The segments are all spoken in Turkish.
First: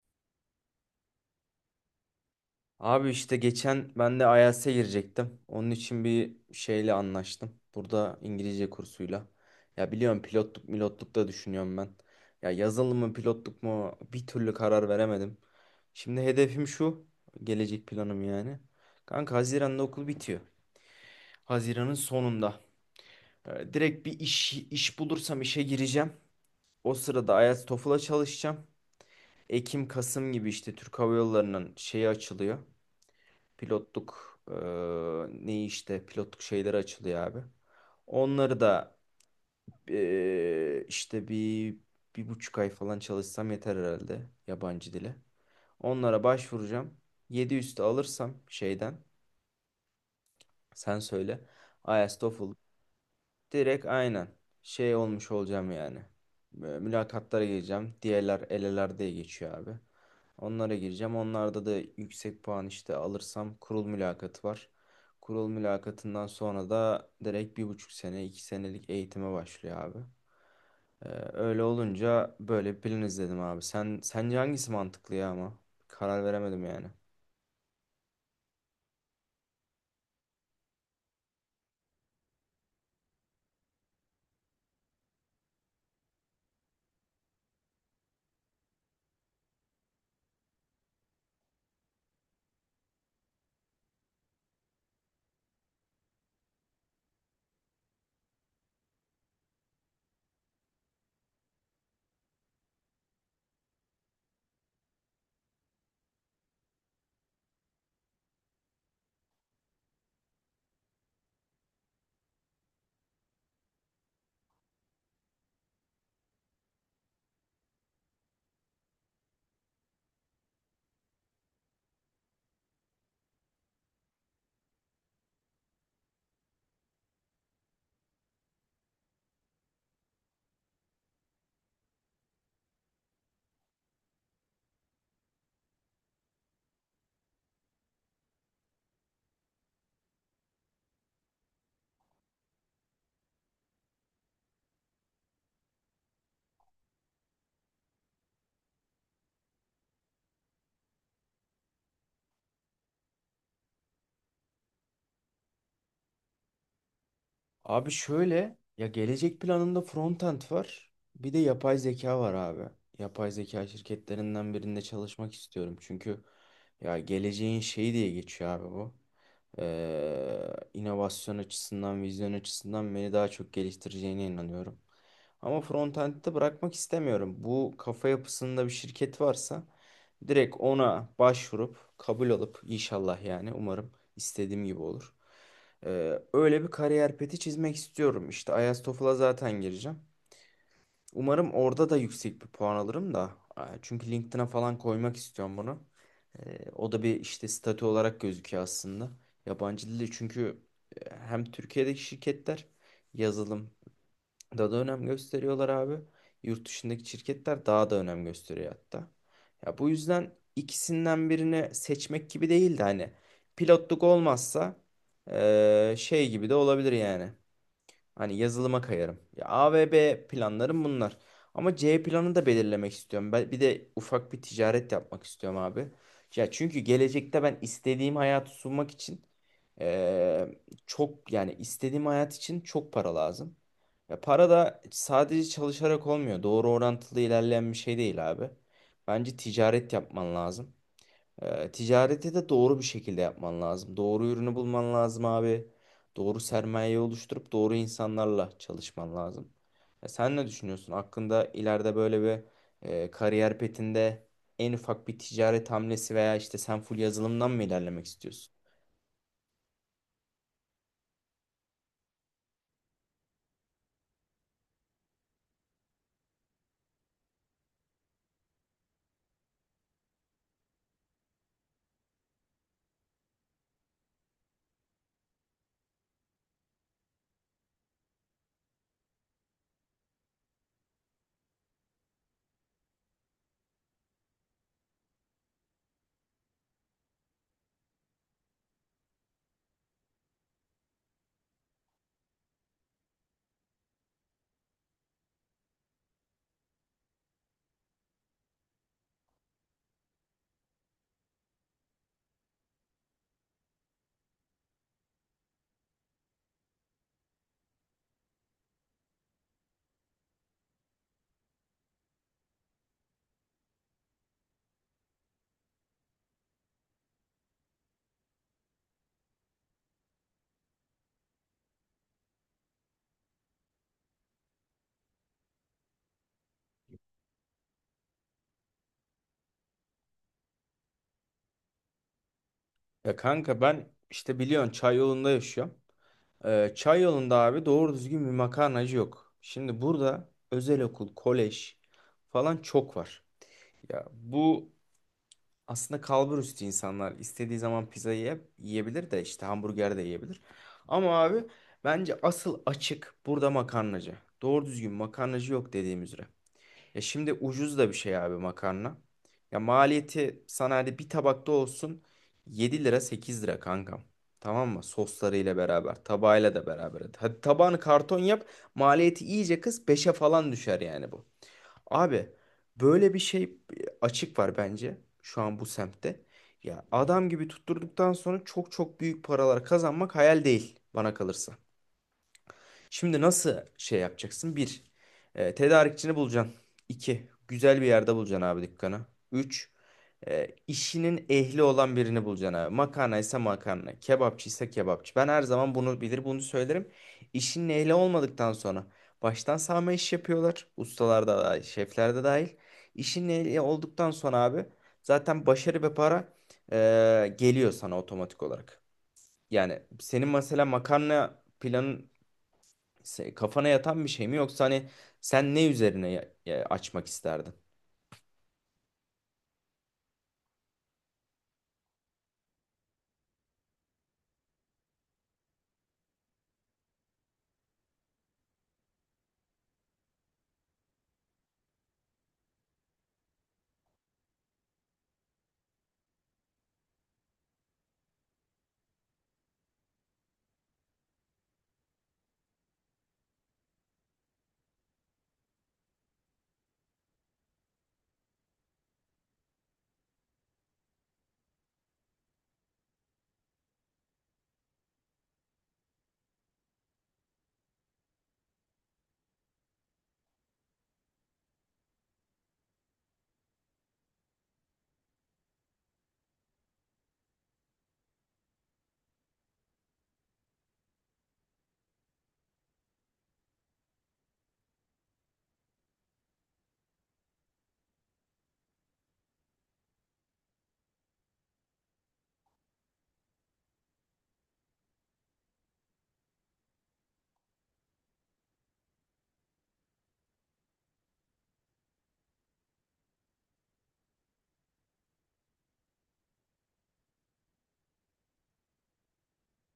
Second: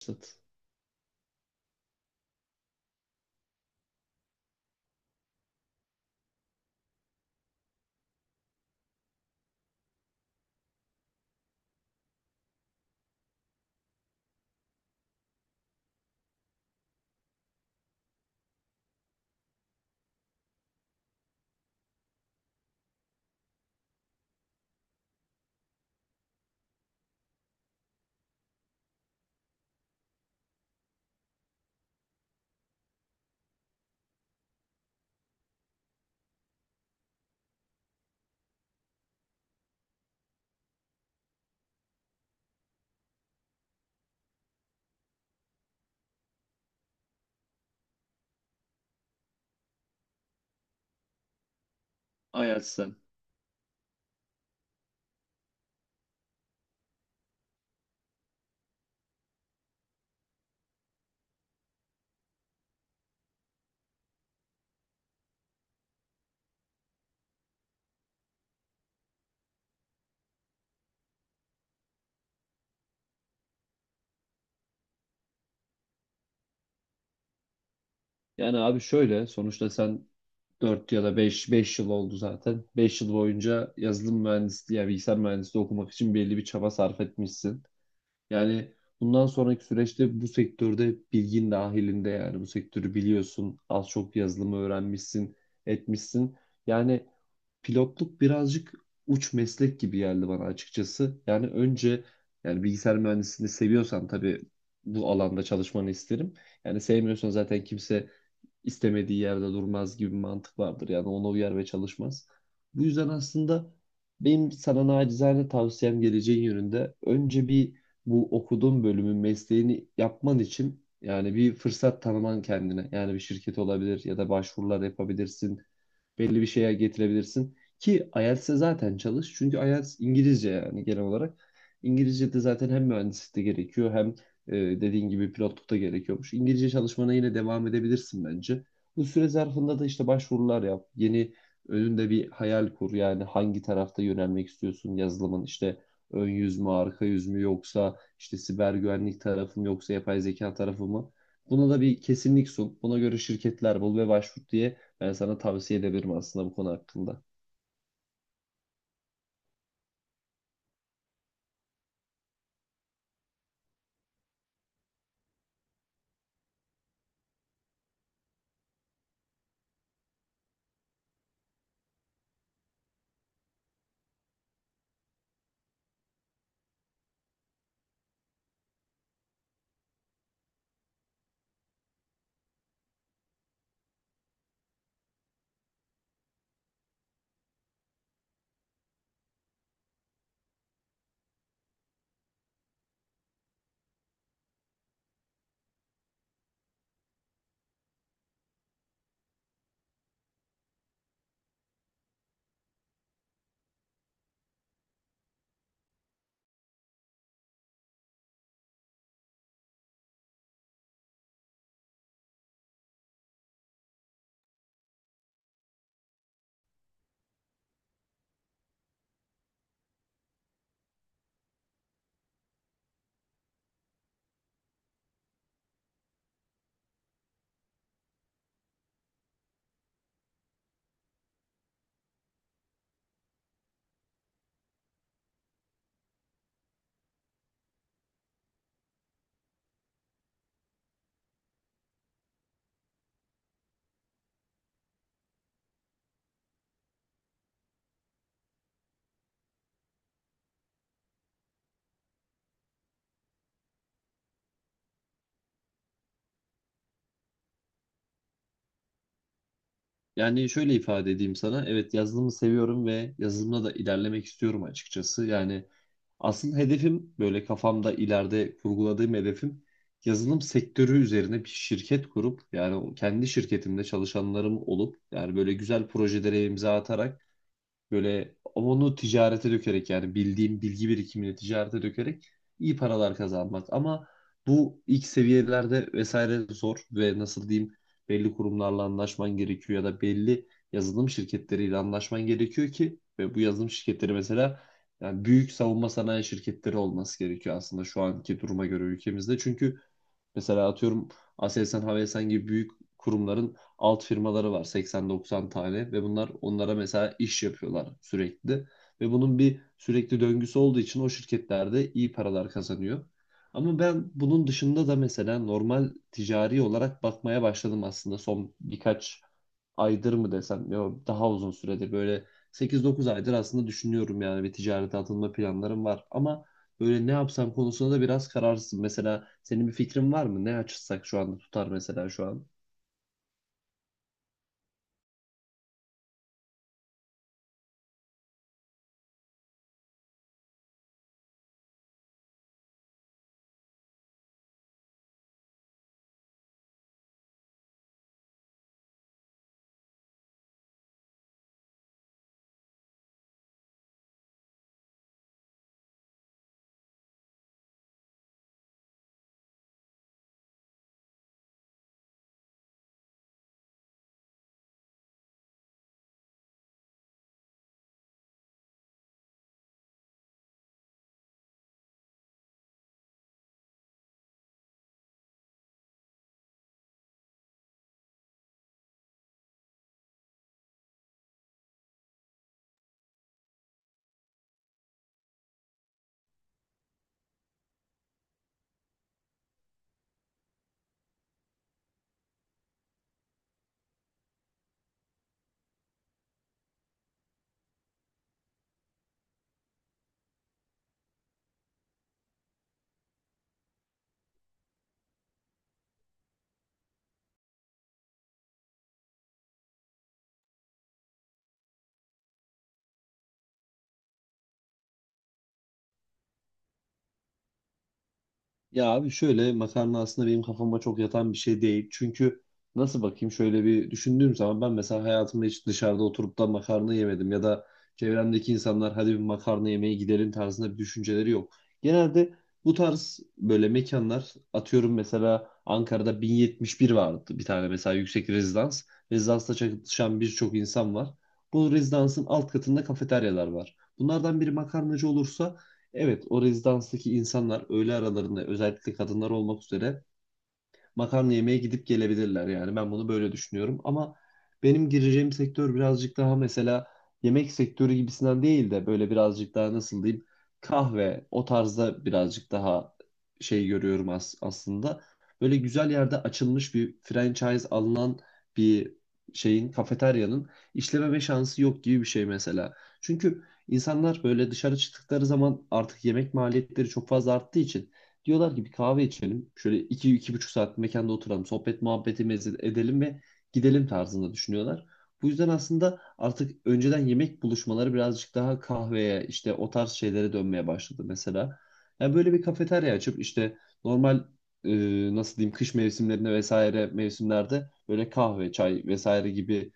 Sat. Abi işte geçen ben de IELTS'e girecektim. Onun için bir şeyle anlaştım. Burada İngilizce kursuyla. Ya biliyorum pilotluk milotluk da düşünüyorum ben. Ya yazılım mı pilotluk mu bir türlü karar veremedim. Şimdi hedefim şu. Gelecek planım yani. Kanka Haziran'da okul bitiyor. Haziran'ın sonunda. Direkt bir iş bulursam işe gireceğim. O sırada IELTS TOEFL'a çalışacağım. Ekim Kasım gibi işte Türk Hava Yolları'nın şeyi açılıyor. Pilotluk ne işte pilotluk şeyleri açılıyor abi. Onları da işte bir buçuk ay falan çalışsam yeter herhalde yabancı dile. Onlara başvuracağım. Yedi üstü alırsam şeyden sen söyle. IELTS, TOEFL Ajax'tan. direkt aynen şey olmuş olacağım yani. Böyle mülakatlara gireceğim. Diğerler eleler diye geçiyor abi. Onlara gireceğim. Onlarda da yüksek puan işte alırsam kurul mülakatı var. Kurul mülakatından sonra da direkt 1,5 sene, 2 senelik eğitime başlıyor abi. Öyle olunca böyle bir plan izledim abi. Sen sence hangisi mantıklı ya ama? Karar veremedim yani. Yani abi, şöyle sonuçta sen 4 ya da beş yıl oldu zaten. 5 yıl boyunca yazılım mühendisliği ya bilgisayar mühendisliği okumak için belli bir çaba sarf etmişsin. Yani bundan sonraki süreçte bu sektörde bilgin dahilinde, yani bu sektörü biliyorsun. Az çok yazılımı öğrenmişsin, etmişsin. Yani pilotluk birazcık uç meslek gibi geldi bana açıkçası. Yani önce, bilgisayar mühendisliğini seviyorsan tabii bu alanda çalışmanı isterim. Yani sevmiyorsan zaten kimse istemediği yerde durmaz gibi bir mantık vardır. Yani ona uyar ve çalışmaz. Bu yüzden aslında benim sana nacizane tavsiyem, geleceğin yönünde önce bir bu okuduğun bölümün mesleğini yapman için yani bir fırsat tanıman kendine. Yani bir şirket olabilir ya da başvurular yapabilirsin, belli bir şeye getirebilirsin. Ki IELTS'e zaten çalış. Çünkü IELTS İngilizce yani genel olarak. İngilizce de zaten hem mühendislikte gerekiyor hem e, dediğin gibi pilotlukta gerekiyormuş. İngilizce çalışmana yine devam edebilirsin bence. Bu süre zarfında da işte başvurular yap. Yeni önünde bir hayal kur. Yani hangi tarafta yönelmek istiyorsun yazılımın? İşte ön yüz mü, arka yüz mü, yoksa işte siber güvenlik tarafı mı yoksa yapay zeka tarafı mı? Buna da bir kesinlik sun. Buna göre şirketler bul ve başvur diye ben sana tavsiye edebilirim aslında bu konu hakkında. Abi şöyle ya, gelecek planımda frontend var. Bir de yapay zeka var abi. Yapay zeka şirketlerinden birinde çalışmak istiyorum. Çünkü ya, geleceğin şeyi diye geçiyor abi bu. Ee, inovasyon açısından, vizyon açısından beni daha çok geliştireceğine inanıyorum. Ama frontend'de bırakmak istemiyorum. Bu kafa yapısında bir şirket varsa direkt ona başvurup kabul alıp inşallah, yani umarım istediğim gibi olur. Öyle bir kariyer peti çizmek istiyorum. İşte IELTS TOEFL'a zaten gireceğim. Umarım orada da yüksek bir puan alırım da. Çünkü LinkedIn'e falan koymak istiyorum bunu. O da bir işte statü olarak gözüküyor aslında. Yabancı dili çünkü hem Türkiye'deki şirketler yazılım daha da önem gösteriyorlar abi. Yurt dışındaki şirketler daha da önem gösteriyor hatta. Ya bu yüzden ikisinden birini seçmek gibi değil de, hani pilotluk olmazsa şey gibi de olabilir yani. Hani yazılıma kayarım. Ya, A ve B planlarım bunlar. Ama C planını da belirlemek istiyorum. Ben bir de ufak bir ticaret yapmak istiyorum abi. Ya çünkü gelecekte ben istediğim hayatı sunmak için eee, çok, yani istediğim hayat için çok para lazım. Ya para da sadece çalışarak olmuyor. Doğru orantılı ilerleyen bir şey değil abi. Bence ticaret yapman lazım. Ticareti de doğru bir şekilde yapman lazım. Doğru ürünü bulman lazım abi. Doğru sermayeyi oluşturup doğru insanlarla çalışman lazım. Ya sen ne düşünüyorsun? Hakkında ileride böyle bir kariyer petinde en ufak bir ticaret hamlesi veya işte sen full yazılımdan mı ilerlemek istiyorsun? Yani şöyle ifade edeyim sana. Evet, yazılımı seviyorum ve yazılımda da ilerlemek istiyorum açıkçası. Yani asıl hedefim, böyle kafamda ileride kurguladığım hedefim, yazılım sektörü üzerine bir şirket kurup yani kendi şirketimde çalışanlarım olup yani böyle güzel projelere imza atarak, böyle onu ticarete dökerek, yani bildiğim bilgi birikimini ticarete dökerek iyi paralar kazanmak. Ama bu ilk seviyelerde vesaire zor ve nasıl diyeyim, belli kurumlarla anlaşman gerekiyor ya da belli yazılım şirketleriyle anlaşman gerekiyor ki. Ve bu yazılım şirketleri mesela yani büyük savunma sanayi şirketleri olması gerekiyor aslında şu anki duruma göre ülkemizde. Çünkü mesela atıyorum, Aselsan, Havelsan gibi büyük kurumların alt firmaları var, 80-90 tane, ve bunlar onlara mesela iş yapıyorlar sürekli, ve bunun bir sürekli döngüsü olduğu için o şirketlerde iyi paralar kazanıyor. Ama ben bunun dışında da mesela normal ticari olarak bakmaya başladım aslında son birkaç aydır mı desem, yok, daha uzun süredir, böyle 8-9 aydır aslında düşünüyorum yani. Bir ticarete atılma planlarım var ama böyle ne yapsam konusunda da biraz kararsızım. Mesela senin bir fikrin var mı? Ne açsak şu anda tutar mesela şu an? Ya kanka, ben işte biliyorsun çay yolunda yaşıyorum. Çay yolunda abi doğru düzgün bir makarnacı yok. Şimdi burada özel okul, kolej falan çok var. Ya bu Aslında kalbur üstü insanlar istediği zaman pizzayı yiyebilir de, işte hamburger de yiyebilir. Ama abi bence asıl açık burada makarnacı. Doğru düzgün makarnacı yok dediğim üzere. Ya şimdi ucuz da bir şey abi makarna. Ya maliyeti sana hadi bir tabakta olsun 7 lira, 8 lira kankam. Tamam mı? Soslarıyla beraber, tabağıyla da beraber. Hadi tabağını karton yap, maliyeti iyice kıs, beşe falan düşer yani bu. Abi böyle bir şey, açık var bence şu an bu semtte. Ya adam gibi tutturduktan sonra çok çok büyük paralar kazanmak hayal değil bana kalırsa. Şimdi nasıl şey yapacaksın? Bir, tedarikçini bulacaksın. İki, güzel bir yerde bulacaksın abi dükkanı. Üç, işinin ehli olan birini bulacaksın abi. Makarna ise makarna, kebapçı ise kebapçı. Ben her zaman bunu bilir, bunu söylerim. İşinin ehli olmadıktan sonra baştan sağma iş yapıyorlar. Ustalar da dahil, şefler de dahil. İşinin ehli olduktan sonra abi zaten başarı ve para geliyor sana otomatik olarak. Yani senin mesela makarna planın kafana yatan bir şey mi, yoksa hani sen ne üzerine açmak isterdin? Ya abi şöyle, makarna aslında benim kafama çok yatan bir şey değil. Çünkü nasıl bakayım, şöyle bir düşündüğüm zaman, ben mesela hayatımda hiç dışarıda oturup da makarna yemedim ya da çevremdeki insanlar hadi bir makarna yemeye gidelim tarzında bir düşünceleri yok. Genelde bu tarz böyle mekanlar, atıyorum mesela Ankara'da 1071 vardı bir tane, mesela yüksek rezidans. Rezidansta çalışan birçok insan var. Bu rezidansın alt katında kafeteryalar var. Bunlardan biri makarnacı olursa, evet, o rezidanstaki insanlar öğle aralarında, özellikle kadınlar olmak üzere, makarna yemeye gidip gelebilirler yani. Ben bunu böyle düşünüyorum. Ama benim gireceğim sektör birazcık daha, mesela, yemek sektörü gibisinden değil de böyle birazcık daha, nasıl diyeyim, kahve o tarzda, birazcık daha şey görüyorum as aslında. Böyle güzel yerde açılmış bir franchise alınan bir şeyin, kafeteryanın, işlememe şansı yok gibi bir şey mesela. Çünkü insanlar böyle dışarı çıktıkları zaman artık yemek maliyetleri çok fazla arttığı için diyorlar ki bir kahve içelim. Şöyle iki, iki buçuk saat mekanda oturalım. Sohbet muhabbetimizi edelim ve gidelim tarzında düşünüyorlar. Bu yüzden aslında artık önceden yemek buluşmaları birazcık daha kahveye, işte o tarz şeylere dönmeye başladı mesela. Yani böyle bir kafeterya açıp işte normal, nasıl diyeyim, kış mevsimlerinde vesaire mevsimlerde böyle kahve, çay vesaire gibi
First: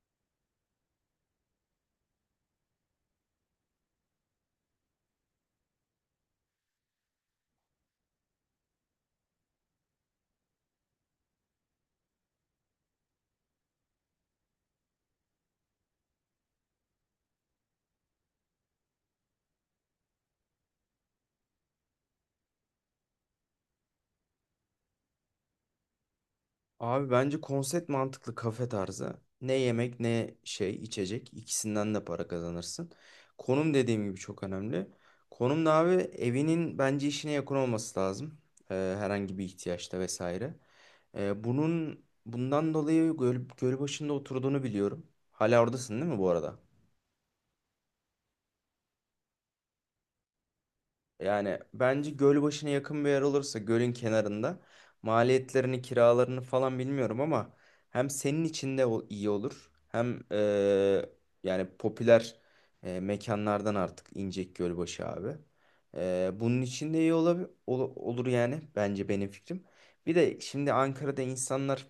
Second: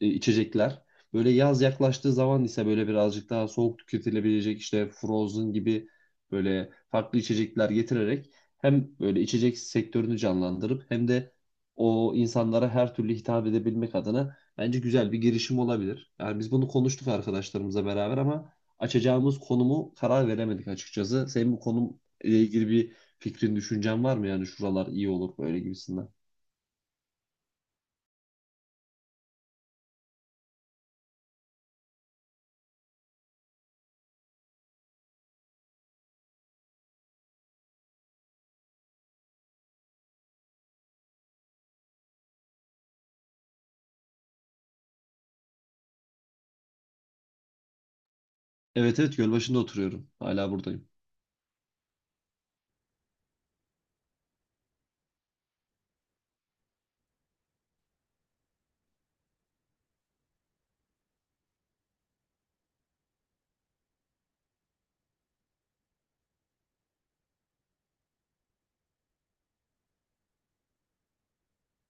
içecekler. Böyle yaz yaklaştığı zaman ise böyle birazcık daha soğuk tüketilebilecek, işte Frozen gibi böyle farklı içecekler getirerek hem böyle içecek sektörünü canlandırıp hem de o insanlara her türlü hitap edebilmek adına bence güzel bir girişim olabilir. Yani biz bunu konuştuk arkadaşlarımızla beraber ama açacağımız konumu karar veremedik açıkçası. Senin bu konumla ilgili bir fikrin, düşüncen var mı? Yani şuralar iyi olur böyle gibisinden. Abi bence konsept mantıklı, kafe tarzı. Ne yemek ne şey içecek, ikisinden de para kazanırsın. Konum dediğim gibi çok önemli. Konum da abi evinin, bence işine yakın olması lazım. Herhangi bir ihtiyaçta vesaire. Bunun bundan dolayı Gölbaşı'nda oturduğunu biliyorum. Hala oradasın değil mi bu arada? Evet, evet, Gölbaşı'nda oturuyorum. Hala buradayım. Yani bence göl başına yakın bir yer olursa, gölün kenarında, maliyetlerini kiralarını falan bilmiyorum ama hem senin için de iyi olur, hem yani popüler mekanlardan artık İncek Gölbaşı abi. Bunun için de iyi olur yani, bence benim fikrim. Bir de şimdi Ankara'da insanlar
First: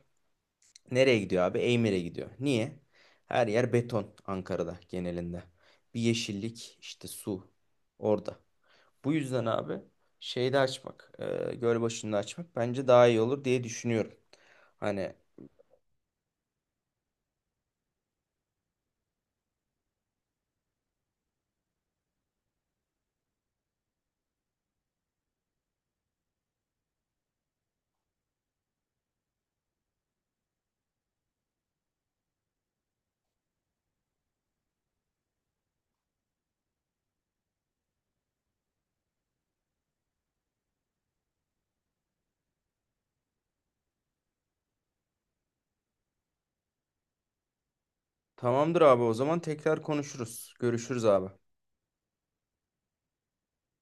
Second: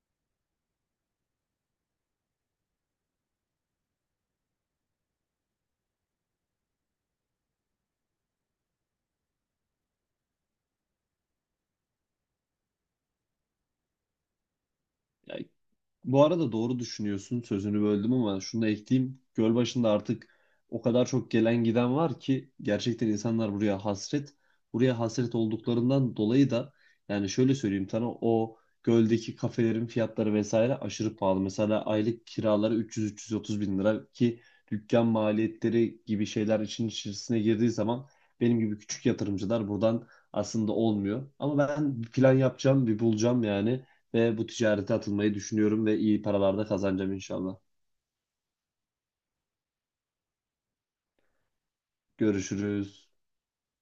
nereye gidiyor abi? Eymir'e gidiyor. Niye? Her yer beton Ankara'da genelinde. Bir yeşillik işte, su orada. Bu yüzden abi şeyde açmak, Gölbaşı'nda açmak bence daha iyi olur diye düşünüyorum. Hani, Ya, bu arada doğru düşünüyorsun. Sözünü böldüm ama şunu da ekleyeyim. Gölbaşı'nda artık o kadar çok gelen giden var ki gerçekten insanlar buraya hasret. Buraya hasret olduklarından dolayı da yani şöyle söyleyeyim sana, o göldeki kafelerin fiyatları vesaire aşırı pahalı. Mesela aylık kiraları 300-330 bin lira, ki dükkan maliyetleri gibi şeyler için içerisine girdiği zaman benim gibi küçük yatırımcılar buradan aslında olmuyor. Ama ben bir plan yapacağım, bir bulacağım yani, ve bu ticarete atılmayı düşünüyorum ve iyi paralar da kazanacağım inşallah. tamamdır abi, o zaman tekrar konuşuruz. Görüşürüz abi. Görüşürüz.